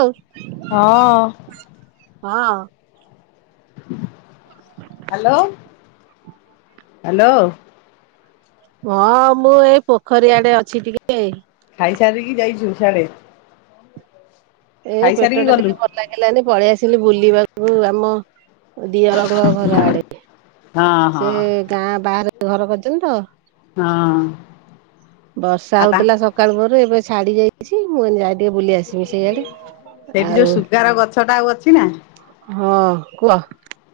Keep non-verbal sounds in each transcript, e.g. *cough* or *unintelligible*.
ହଉ ହଁ। ହଁ। ହ୍ୟାଲୋ ହ୍ୟାଲୋ ହଁ ମୁଁ ଏଇ ପୋଖରୀ ଆଡେ ଅଛି ଟିକେ। ଖାଇସାରିକି ଯାଇଛୁ ସିଆଡେ? ଏ ପେଟ ଖାଇସାରିକି ଟା ଗଲୁ। ଟିକେ ଭଲ ଲାଗିଲାନି ପଳେଇ ଆସିଲି ବୁଲିବାକୁ ଆମ ଦିଅର ଙ୍କ ଘର ଆଡେ। ହଁ ହଁ ସେ ଗାଁ ବାହାରେ ଘର କରିଛନ୍ତି ତ। ହଁ ବର୍ଷା ଆଉ ତା ହଉଥିଲା ସକାଳ ପହରୁ ଏବେ ଛାଡି ଯାଇଛି ମୁଁ ଏଇନେ ଯାଇ ଟିକେ ବୁଲି ଆସିବି ସେଇଆଡ଼େ ଆଉ ସଡା ଆଉ ଅଛି ନା? ହଁ କୁହ।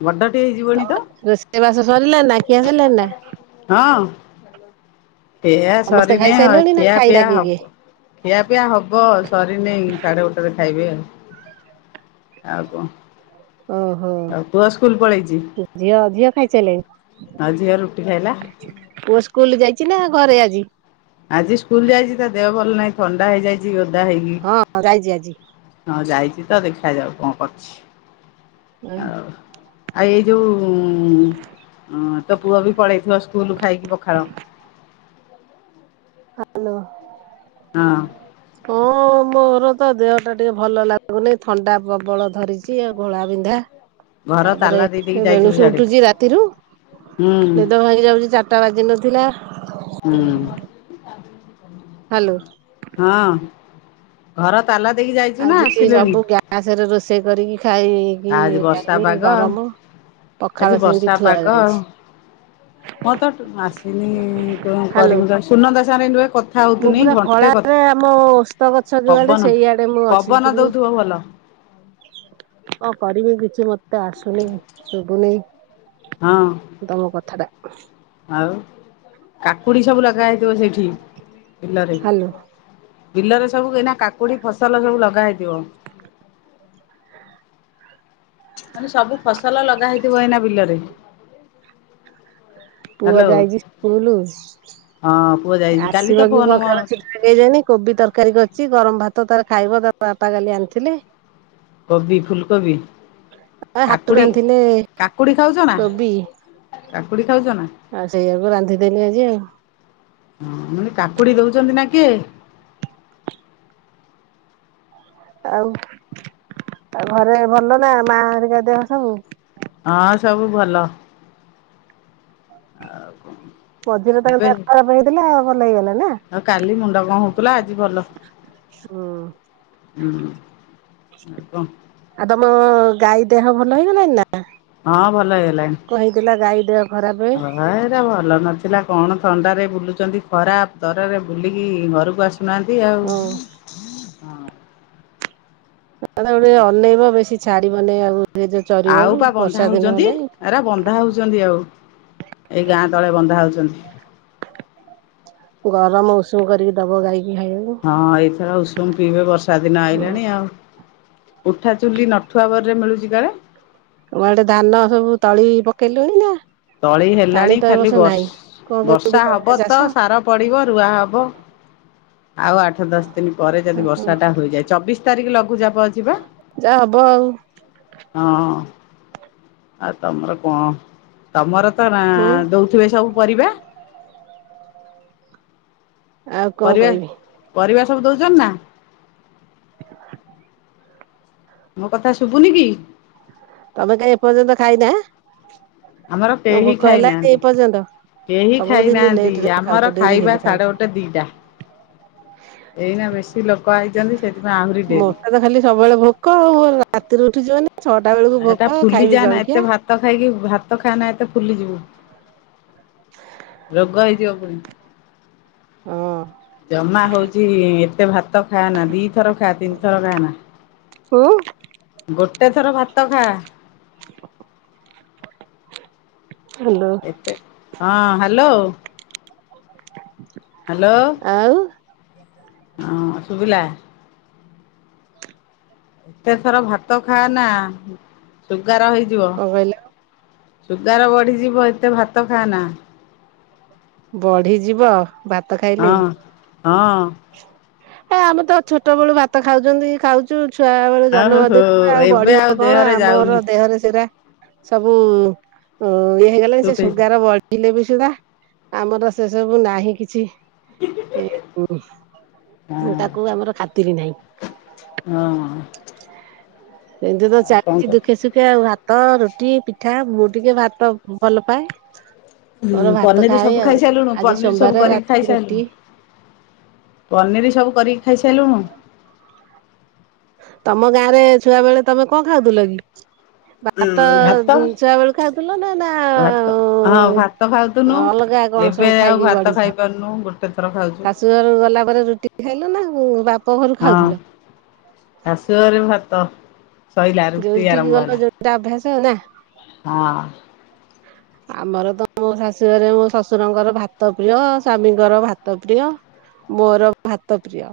ବଡଟେ ହେଇଯିବ ତ ରୋଷେଇ ବାସ ସରିଲା ନା ଖିଆ ସରିଲାନି ନା ହଁ ଖିଆ ସମସ୍ତେ ସରିନି ଆଉ ଖାଇସାରିଲଣି ନା ଖିଆ ଖାଇନା ପିଆ କିଏ କିଏ? ହବ। ଖିଆ ପିଆ ହବ ସରିନାଇ ସାଢେ ଗୋଟେରେ ଖାଇବେ ଆଉ। ଆଉ କଣ? ଓହୋ ଆଉ ପୁଅ ସ୍କୁଲ ପଳେଇଛି ଝିଅ ଝିଅ ଖାଇସାଇଲାଣି? ଆଉ ଝିଅ ରୁଟି ଖାଇଲା। ପୁଅ ସ୍କୁଲ ଯାଇଛି ନା ଘରେ ଆଜି? ଆଜି ସ୍କୁଲ ଯାଇଛି ତା ଦେହ ଭଲ ନାହିଁ ଥଣ୍ଡା ହେଇଯାଇଛି ଉଦା ହେଇକି। ହଁ ଯାଇଜି ଆଜି। ହଁ ଯାଇଛି ତ ଦେଖା ଯାଉ କଣ କରୁଛି ଆଉ ହ୍ୟାଲୋ ଆଉ ଏଇ ଯଉଁ ତୋ ପୁଅ ବି ପଳେଇଥିବ ସ୍କୁଲ ଖାଇକି ପଖାଳ, ହାଲୋ। ହଁ। ହଁ ମୋର ତ ଦେହ ଟା ଟିକେ ଭଲ ଲାଗୁନି ଥଣ୍ଡା ପ୍ରବଳ ଧରିଛି ଆଉ ଘୋଳା ବିିନ୍ଧା। ଘର ତାପରେ ତାଲା ଦେଇ ଦେଇକି ଯାଇଥିବୁ ବେଳୁସୁ ସିଆଡେ ଉଠୁଛି ରାତିରୁ ହୁଁ ନିଦ ଭାଙ୍ଗି ଯାଉଜି ଚାରିଟା ବାଜି ନଥିଲା। ହୁଁ। *inaudible* ହାଲୋ। ହଁ ଘର ତାଲା ଦେଇକି ଯାଇଛୁ ନା ଆଜି ଆସିଲୁଣି? ସବୁ ଗ୍ୟାସ ରେ ରୋଷେଇ କରିକି ଖାଇ ଆଜି ଇଏ ବର୍ଷା ଯାଇନି ପାଗ ଗରମ ଆଜି ପଖାଳ ସେମଦି ଥୁଆ ଯାଇଛି। ମର ତ ଆସିନି କଣ ହାଲୋ। କରିବି ସୁନନ୍ଦା ସାରେ ମୁଁ ପୁରା ଖଳାରେ ଆମ ଓସ୍ତ ଗଛ ଯୁଆଡେ ପବନ ସେଇଆଡେ ମୁଁ ଅଛି ପବନ କିନ୍ତୁ ଦଉଥିବ ଭଲ? କଣ କରିବି କିଛି ମତେ ଆସୁନି ଶୁଭୁନି। ହଁ ତମ କଥା ଟା। ଆଉ କାକୁଡି ସବୁ ଲଗା ହେଇଥିବ ସେଠି ବିଲରେ ହାଲୋ ବିଲରେ ସବୁ ଏଇନା କାକୁଡି ଫସଲ ସବୁ ଲଗା ହେଇଥିବ ମାନେ ସବୁ ଫସଲ ଲଗା ହେଇଥିବ ଏଇନା ବିଲରେ। *inaudible* ପୁଅ ହ୍ୟାଲୋ ଯାଇଛି ସ୍କୁଲ ହଁ ପୁଅ ଯାଇଛି କାଲି ତ ଆସିବ କି ଫୋନ କଣ ମୋ ଖେଳ ଅଛି ଲଗେଇ ଯନି କୋବି ତରକାରୀ କରଛି ଗରମ ଭାତ ତାର ଖାଇବ ତ ବାପା କାଲି ଆଣିଥିଲେ। କୋବି ଫୁଲକୋବି ଆ ହାଟରୁ କାକୁଡ଼ି ଆଣିଥିଲେ କାକୁଡ଼ି ଖାଉଛ ନା? କୋବି କାକୁଡି ଖାଉଛ ନା? ଆଉ ସେଇଆକୁ ରାନ୍ଧିଦେଲିି ଆଜି ଆଉ। ହଁ ମନେ କାକୁଡି ଦଉଛନ୍ତି ନା କିଏ? ଆଉ ଘରେ ଭଲ ନା ମା ହେରିକା ଦେହ ସବୁ? ହଁ ସବୁ ଭଲ। *inaudible* ଆଉ କଣ? ମଝିରେ ତାଙ୍କ ଦେହ ଖରାପ ହେଇଥିଲା ଆଉ ଭଲ ହେଇଗଲା ନା? ଆଉ କାଲି ମୁଣ୍ଡ କଣ ହଉଥିଲା ଆଜି ଭଲ ହଁ। ଆଉ କଣ? ଆଉ ତମ ଗାଈ ଦେହ ଭଲ ହେଇଗଲାଣି ନା? ହଁ ଭଲ କହିଥିଲା ଗାଈ ଦେହ ଖରାପେ ଭ ଏରା ଭଲ ନଥିଲା କଣ ଥଣ୍ଡାରେ ବୁଲୁଛନ୍ତି ଖରା ତରରେ ବୁଲିକି ଘରକୁ ଆସି ଶୁନୁନାହାନ୍ତି ଆଉ ହଁ ହଁ ତାକୁ ଟିକେ ଅନେଇବ ବେଶୀ ଛାଡିବନି ଆଉ ଏ ଯୋଉ ଆଉ ଚରିବାକୁ ପା ବନ୍ଧା ବର୍ଷା ଦିନ ହଉଛନ୍ତି ହେଲାଣି। ଏରା ବନ୍ଧା ହେଉଛନ୍ତି ଆଉ ଏଇ ଗାଁ ତଳେ ବନ୍ଧା ହେଉଛନ୍ତି। ଗରମ ଉଷୁମ କରିକି ଦବ ଗାଈକି ଖାଇବାକୁ। ହଁ ଏଇଥର ଉଷୁମ ପିଇବ ବର୍ଷା ଦିନ ହୁଁ ଆଇଲାଣି ଆଉ। ଉଠା ଚୁଲି ନଠୁଆ କରି ମିଳୁଛି କୁଆଡେ଼? ତମ ଆଡେ ଧାନ ସବୁ ତଳି ପକେଇଲେଣି ନା। ତଳି ପାଣି ହେଲାଣି ତ ଏ ଖାଲି ବର୍ଷ ବର୍ ନାହିଁ। କଣ କେମିତି ବର୍ଷା କରିବେ ହବ ଚାଷ ତ ସାର ପଡିବ ରୁଆ ହବ। ଆଉ ଆଠ ଦଶ ଦିନ ପରେ ଯଦି ବର୍ଷା ଟା ହୋଇଯାଏ ଚବିଶ ତାରିଖ ଲଘୁଚାପ ଅଛିି ପା। ଯାହା ହବ ଆଉ। ହଁ ଆଉ ତମର କଣ ତମର ତ ନା ହୁଁ ଦଉଥିବେ ସବୁ ପରିବା। ଆଉ କଣ ପରିବା କହିବି ପରିବା ସବୁ ଦଉଛନ୍ତି ନା। *inaudible* ମୋ କଥା ଶୁଭୁନି କି? ତମେ କାହି ଏ ପର୍ଯ୍ୟନ୍ତ ଖାଇନା ଆମର କେହି ଭୋକ ହେଲାନି ଖାଇନାହାନ୍ତି। ଏପର୍ଯ୍ୟନ୍ତ। କେହି ସବୁଦିନ ଖାଇନାହାନ୍ତି ଲେଟ ରେ ଆମର ଖାଉଛ ଡେରି ଖାଇବା ହେଲେ ସାଢେ ଖାଉଛୁ। ଗୋଟେ ଦିଟା ଏଇନା ବେଶୀ ଲୋକ ଆଇଛନ୍ତି ସେଠ ମୋତେ ତ ଖାଲି ସବୁବେଳେ ଭୋକ ଆଉ ରାତିରୁ ଉଠିଛି ମାନେ ଛଅଟା ବେଳକୁ ଏଟା ଭୋକ ଫୁଲି ଖାଇବି ଯାଆନା ଏତେ ଜଳଖିଆ। ଭାତ ଖାଇକି ଭାତ ଖାଆନା ଏତେ ଫୁଲିଯିବୁ। ରୋଗ ହେଇଯିବ ପୁଣି। ହଁ ଜମା ହଉଛି ଏତେ ଭାତ ଖାଆନା ଦିଥର ଖା ତିନି ଥର ଖାଆନା ହୁଁ ଗୋଟେ ଥର ଭାତ ଖା। ହେଲୋ। ହଁ ହ୍ୟାଲୋ। *inaudible* ହ୍ୟାଲୋ। ଆଉ। ହଁ ଶୁଭିଲା। ଏତେଥର ଭାତ ଖାଆନା ସୁଗାର ହେଇଯିବ। କଣ କହିଲ ସୁଗାର ବଢ଼ିଯିବ ଏତେ ଭାତ ଖାଆନା। ବଢିଯିବ। ଭାତ ଖାଇଲେ। ହଁ ହଁ। ହଁ ଆମେ ତ ଛୋଟ ବେଳୁ ଭାତ ଖାଉଛନ୍ତି ଖାଉ ଛୁ ଛୁଆ ବେଳୁ ଆଉ ହୋ ଜନ୍ମଦିନ ଆଉ ଏବେ ବଢିବ କଣ ଦେହରେ ଯାଉନି ଆମର ଦେହରେ ସେଟା ସବୁ ଇଏ ହେଇଗଲାଣି ଯେ ସୁଟ୍ ହେଇଛି। ସୁଗାର ବଢି ହେଲେ ବି ସୁଧା ଆମର ସେ ସବୁ ନାହିଁ କିଛି ହଁ ତାକୁ ଆମର ଖାତିରି ନାହିଁ। ହଁ ଏମିତି ତ ଆଉ କଣ ଚାଲିଛି କର ଦୁଃଖେ ସୁ ଖେ ଭାତ ରୁଟି ପିଠା ମୁଁ ଟିକେ ଭାତ ଭଲ ପାଏ। ମୋର ହୁଁ ଭାତ ପନିର ସବୁ ଖାଏ ଆଉ ଖାଇସାରିଲୁଣୁ ଆଜି ପନିର ସବୁ ସୋମବାର କରିକି ରାତିକି ରୁଟି। ଖାଇସାରିଲୁଣୁ? ପନିର ସବୁ କରିକି ଖାଇସାରିଲୁଣୁ। ତମ ଗାଁ ରେ ଛୁଆ ବେଳେ ତମେ କଣ ଖାଉଥିଲ କି? ଉଁ ଭାତ ଭାତ ଅ ଛୁଆ ବେଳେ ଖାଉଥିଲ ନା ନା ଭାତ ହଁ ଭାତ ଖାଉଥୁନୁ ଅଲଗା କଣ ଏବେ ସବୁ ଆଉ ଭାତ ଖାଇପାରୁନୁ ଗୋଟେ ଥର ଖାଉଛୁ। ଶାଶୁଘରକୁ ଗଲାପରେ ରୁଟି ଖାଇଲୁ ନା ଭା- ହଁ ଶାଶୁଘରେ ଭାତ। ସଇଲା ରୁଟି ଯୋଉଠିିକି ଆରମ୍ଭ ଗଲ ହେଲା। ସେଇଟା ଅଭ୍ୟାସ ନା। ହଁ। ହ ଆମର ତ ମୋ ଶାଶୁଘରେ ମୋ ଶଶୁରଙ୍କର ଭାତ ପ୍ରିୟ ସ୍ଵାମୀଙ୍କର ଭାତ ପ୍ରିୟ। ମୋର ଭାତ ପ୍ରିୟ।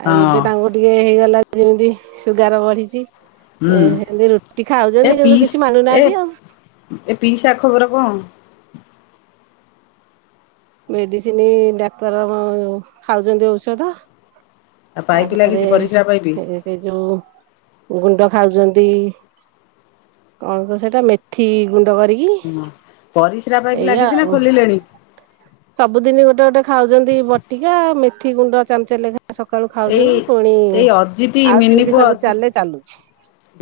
ଆଉ ହଁ ଏବେ ତାଙ୍କୁ ଟିକେ ହେଇଗଲା ଯେମିତି ସୁଗାର ବଢିଛି। ହୁଁ ଏ ସେମତି ରୁଟି ଏ ଖାଉଛନ୍ତି କିନ୍ତୁ ପିଇସ୍ କିଛି ଏ ମାନୁନାହାନ୍ତି ଆଉ। ଏ ପିସା ଖବର କଁ? ମେଦିସିନ ଡାକ୍ତର ଖାଉଚନ୍ତି ଔଷଧ। ତା ପାଇପ୍ ତାପରେ ଲାଗିଛି ପରିସ୍ରା ପାଇପ୍। ଏ ସେ ଯୋଉ ଗୁଣ୍ଡ ଖାଉଚନ୍ତି ଅଳ୍ପ ସେଟା ମେଥି ଗୁଣ୍ଡ କରି ହୁଁଆ ପରିସ୍ରା ପାଇଁପ ଲାଗିଚି ନା ଆଉ ଖୋଲିଲେଣି? ସବୁଦିନ ଗୋଟେ ଗୋଟେ ଖାଉଛନ୍ତି ବଟିକା ମେଥି ଗୁଣ୍ଡ ଚାମଚେ ଲେଖା ସକାଳୁ ଏଇ ଖାଉଛନ୍ତି ପୁଣି ଏଇ ଅଜିତି ଆଉ ଯେମିତି ସବୁ ଚାଲେ ଚାଲୁଛି।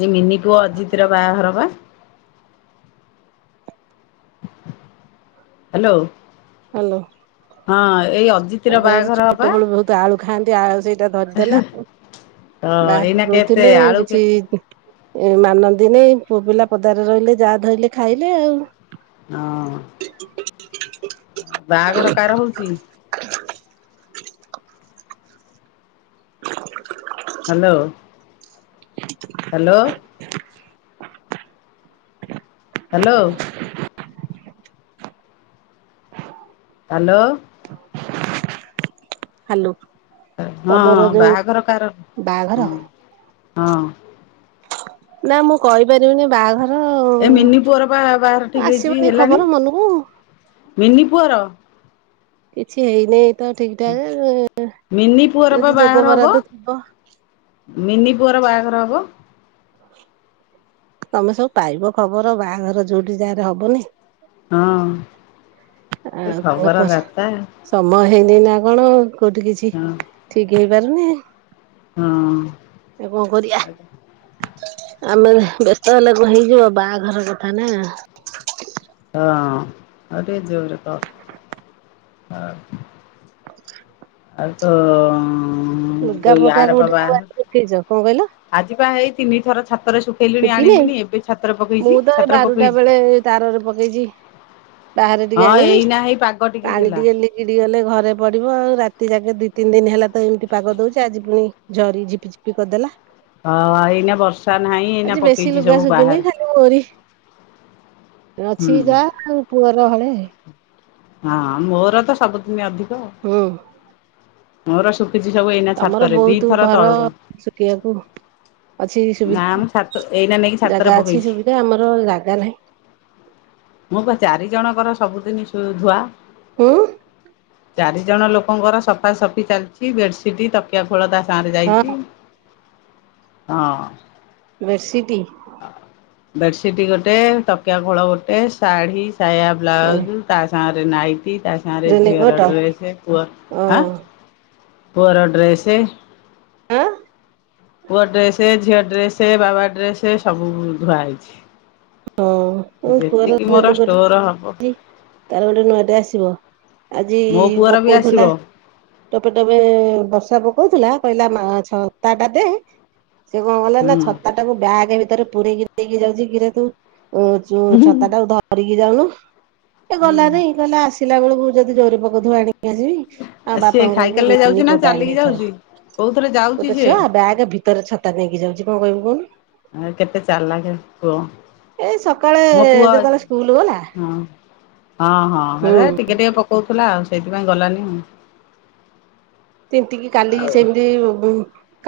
ଯେ ମିନି ପୁଅ ଅଜିତ ର ବାହାଘର ବା? ହ୍ୟାଲୋ। ହ୍ୟାଲୋ। ହଁ ଏଇ ଆ ଅଜିତିର ତାଙ୍କର ବାହାଘର ବା ଛୋଟବେଳୁ ବହୁତ ଆଳୁ ଖାଆନ୍ତି ଆଳୁ ସେଇଟା ଧରିଦେଲା। ତ ଏଇନା ବାହରେ କେତେ ରହୁଥିଲେ ଆଳୁ କିଛି କେତେ ଏ ମାନନ୍ଦୀନି ପୁଅ ପିଲା ପଦରେ ରହିଲେ ଯାହା ଧଇଲେ ଖାଇଲେ ଆଉ। ହଁ। ବାହାଘର କାହାର ହଉଚି? ହ ହ୍ୟାଲୋ। ହ ହ୍ୟାଲୋ। ହ ହ୍ୟାଲୋ। ହ୍ୟାଲୋ। ହ୍ୟାଲୋ। ହଁ ବାହାଘର କାର ବାହାଘର ହଁ ହଁ। ନା ମୁଁ କହିପାରିବିନନି ବାହାଘ ଏ ମିନି ପୁଅର ବା ବାହାର ଠିକ ହେଇଚି ଆସିବନି ହେଲାଣି। ଖବର ମନକୁ ମିନି ପୁଅର। କିଛି ହେଇନିଁ ତ ଠିକ ଠାକ ମିନି ପୁଅର ବା ଯଦି ଯୋଗ ବାହାଘର ହବ ବରାଦ ଥିବ। ମିନି ପୁଅର ବାହାଘର ହବ। ତମେ ସବୁ ପାଇବ ଖବର ବାହାଘର ଯୋଉଠି ଯାହାର ହବନି। ହଁ। ଏ ଆଉ କଁ ଖବର କସ ଦାତା ସମୟ ହେଇନି ନା କଣ କୋଉଠି କିଛି ହଁ ଠିକ ହେଇପାରୁନି ହଁ ଆ କଁ କରିଆ। ହଁ ଆମେ ବ୍ୟସ୍ତ ହେଲା କ ହେଇଯିବ ବାହାଘର କଥା ନା। ହଁ ଅ ଜୋରେ କ। ଆ ଆତ ଲୁଗାପଟା କୋଉଠି *unintelligible* କଁ କହିଲ? ଆଜି ବା ଏଇ ତିନି ଥର ଛାତରେ ଶୁଖେଇଲିଣି ଶୁଖିନେଇ ଆଣିଲିଣି ଏବେ ଛାତରେ ମୁଁ ପକେଇଚି ତ ଏ ଛାତ୍ର ବାରୁଟା ବେଳେ ପକେଇଚି। ତାରରେ ପକେଇଚି ବାହାରେ ଟିକେ ହଁ ଆଣି ଏଇନା ହେଇ ପାଗ ପାଣି ହେଲା ଟିକେ ଲି ଗିଡି ଗଲେ ଘରେ ପଡିବ ଆଉ ରାତି ଯାକେ ଦିଇ ତିନି ଦିନ ହେଲା ତ ଏମିତି ପାଗ ଦଉଚି ଆଜି ପୁଣି ଜରି ଝିପି ଝିପି କଦେଲା। ହଁ ଆଇନାଁ ବସ୍ ଆଜି ବେଶୀ ଲୁଗା ଶୁଖିନି ଖାଲି ମୋରି ହୁଁ ଅଛି ଯା ଆଉ ପୁଅର ହଳେ। ହଁ ଆ ମୋର ତ ସବୁଦିନ ଅଧିକ। ଉଁ ମୋର ଶୁଖିଛି ସବୁ ଏଇନା ତମର ଛାତରେ ବହୁତ ଦିଥର ଘର ତଳୁକୁ ଶୁଖିବାକୁ ଅଛି ସୁବି ନା ମୁଁ ଛାତ ଏଇନା ନେଇକି ଛାତରେ ଜାଗା ଅଛି ପକେଇଛି ସୁବି ସେ ଆମର ଜାଗା ନାହିଁ। ମୋ ପା ଚାରି ଜଣଙ୍କର ସବୁଦିନି ଧୁଆ। ଉୁଁ। ଚାରି ଜଣ ଲୋକଙ୍କର ସଫାସଫି ଚାଲିଛି ବେଡସିଟ ତକିଆ ଖୋଳ ତା ସାଁରେ ଯାଇଛି। ହଁ ହଁ। ବେର୍ସିଟି। ବେଡସିଟ୍ ଗୋଟେ ତକିଆ ଖୋଳ ଗୋଟେ ଶାଢ଼ୀ ସାୟା ବ୍ଲାଉଜ। ତା ସାଙ୍ଗରେ ନାଇତି ତା ସାଙ୍ଗରେ ଝିଅର ରେନିକୋଟ ଡ୍ରେସ ପୁଅ ହଁ ଆଁ ପୁଅର ଡ୍ରେସ ଆଁ ପୁଅ ଡ୍ରେସ ଝିଅଡ୍ରେସ। ସେ ବାବା ଡ୍ରେସ ସବୁ ଧୁଆ ହେଇଛି। ହଁ ମୋ ପୁଅର ଯେତିକି ମୋର ଯେମିତି ଗୋଟେ ଷ୍ଟୋର ହବ ଆଣିଚି ତାର ଗୋଟେ ନୂଆଟେ ଆସିବ। ଆଜି ମୋ ପୁଅର ବି ଆସିବ ପକଉଥିଲା। ଟୋପେ ଟୋପେ ବର୍ଷା ପକଉଥିଲା କହିଲା ମା ଛତା ଟା ଦେ ସେ କଣ କଲା ନା ହୁଁ। ଛତା ଟାକୁ ବ୍ୟାଗ ଭିତରେ ପୁରେଇକି ଦେଇକି ଯାଉଛି କିରେ ତୁ ଯୋଉ ହୁଁ ଛତା ଟାକୁ ଧରିକି ଯାଉନୁ ଏ ଗଲା ନାଇ ଗଲା ଆସ ଥିଲା ବେଳକୁ ଯଦି ଜୋରେ ପକଉଥିବ ଆଣିକି ଆସିବି ଆଉ ସିଏ ବାପାଙ୍କୁ କହିବୁ ସାଇକେଲରେ ଯାଉଛି ରେନି ନା କୋଟା ଚାଲିକି ଆଣିବେ ଏଥର। ଯାଉଛି? କୋଉଥିରେ ଯାଉଛି ଗୋଟେ ସିଏ ଛୁଆ ବ୍ୟାଗ ଭିତରେ ଛତା ନେଇକି ଯାଉଛି କଣ କହିବୁ କହୁନୁ। ଆ କେତେ ଚାଲା କେ ପୂଅ। ଏଇ ସକାଳେ ମୋ ପୁଅ ଯେତେବେଳେ ସ୍କୁଲ ଗଲା ହଁ ହଁ ହଁ ହୁଁ ହେଲେ ଟିକେ ଟିକେ ପ କହୁଥିଲା ସେଇଥିପାଇଁ ଗଲାନି। ତିନ୍ତି କି କାଲି ସେମିତି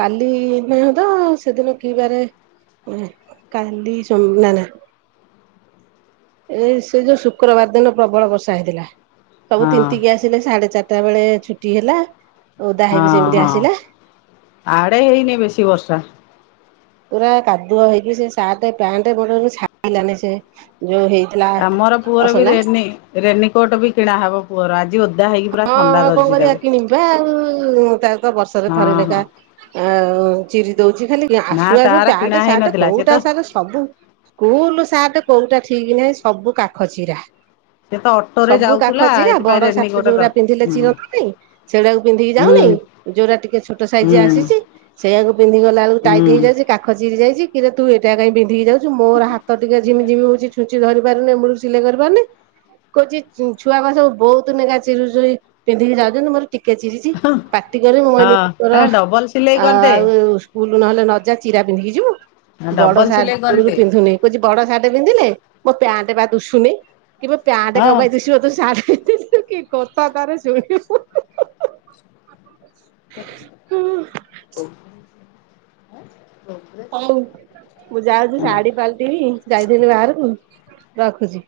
କାଲି ନା ତ ସେଦିନ କିି ବାରେ କାଲି ସ ନା ନା ଏ ସେ ଯୋଉ ଶୁକ୍ରବାର ଦିନ ପ୍ରବଳ ବର୍ଷା ହେଇଥିଲା। ସବୁ ଆଉ। ତିନ୍ତିକି ଆସିଲେ ସାଢେ ଚାରିଟା ବେଳେ ଛୁଟି ହେଲା। ଓଦା ହଁ ହେଇକି ସେମିତି ହଁ ଆସିଲା ଆଡ଼େ ହେଇନି ବେଶୀ ବର୍ଷା। ପୁରା କାଦୁଅ ହେଇକି ସେ ସାର୍ଟ ପ୍ୟାଣ୍ଟ ଗୋଡରୁ ଛାରିଲାନି ସେ ଯୋଉ ହେଇ ଆମର ପୁଅର ବି ରେନି ରେନିକୋଟ ବି କିଣାହବ ପୁଅର ଆଜି ବୋଧେ। ହଁ ହଁ କଣ କରିବା କିଣି ପା ଆଉ ତାର ତ ବର୍ଷରେ ହଁ ଥରେ ଲେଖା ହଁ ଆଉ ଚିରି ଦଉଛି ଖାଲି ନା ଆସୁ ଆସୁ ତାର କିଣା ପ୍ୟାଣ୍ଟ ସାର୍ଟ ହେଇନଥିଲା ସେ ତ କୋଉଟା ସାର ସବୁ ସ୍କୁଲ ସାର୍ଟ କୋଉଟା ଠିକ୍ ନାହିଁ ସବୁ କାଖ ଚିରା। ସେ ତ ଅଟୋରେ ସବୁ ଯାଉଥିଲା କାଖ ଚିରା ଏଥିପାଇଁ ବଡ ସା ରେନିକୋଟ ଯୋଉରା ଦରକାର। ପିନ୍ଧିଲେ ହୁଁ ଚିରନ୍ତୁନି ସେଢାକୁ ପିନ୍ଧିକି ହୁଁ ଯାଉନି ଯୋଉରା ଟିକେ ଛୋଟ ହୁଁ ସାଇଜ ଆସିଛି ସେଆକୁ ପିନ୍ଧି ଗଲା ବେଳକୁ ହୁଁ। ଟାଇଟ ହେଇ ଯାଉଛି କାଖ ଚିରି ଯାଇଛି କିରେ ତୁ ଏଟା କାଇଁ ପିନ୍ଧି କି ଯାଉଛୁ। ମୋର ହାତ ଟିକେ ଝିମି ଯିମି ହଉଛି ଛୁଞ୍ଚି ଧରି ପାରୁନି ମୁଳୁରୁ ସିଲେଇ କରି ପାରୁନି କହୁଚି ଛୁଆ ପା ସବୁ ବହୁତୁ ନେଖା ଚିରୁଚନ୍ତି ପିନ୍ଧିକି ଜାଉଚନ୍ତିି ମୋର ଟିକେ ଚିରିଛି ପାଟି କରେ ମୁଁ କହିଲି ହଁ ତୋର ହେ ଡବଲ ସିଲେଇ କରିଦେ ଆଉ ସ୍କୁଲୁ ନ ହେଲା ନଜା ଚିରା ପିନ୍ଧିକି ଯିବୁ ବଡ ଡବଲ ସାର୍ଟ ସିଲେଇ ମୁଳୁରୁ କରିଦେ ପିନ୍ଧୁନି। କହୁଛି ବଡ ସାର୍ଟ ପିନ୍ଧିଲେ ମୋ ପ୍ୟାଣ୍ଟ ପା ଦୁଶୁନି କି ମୋ ପ୍ୟାଣ୍ଟ ହଁ। କପାଇଁ ଦୁସିବ ତୋ ସାର୍ଟ ପି କୋତା ତାରେ ଯୟ ହ *unintelligible* ହଉ। ହଉ ମୁଁ ଯାଉଚି ଶାଢୀ ପାଲଟି ବି ଯାଇଥିଲି ବାହାରକୁ। ରଖୁଛି।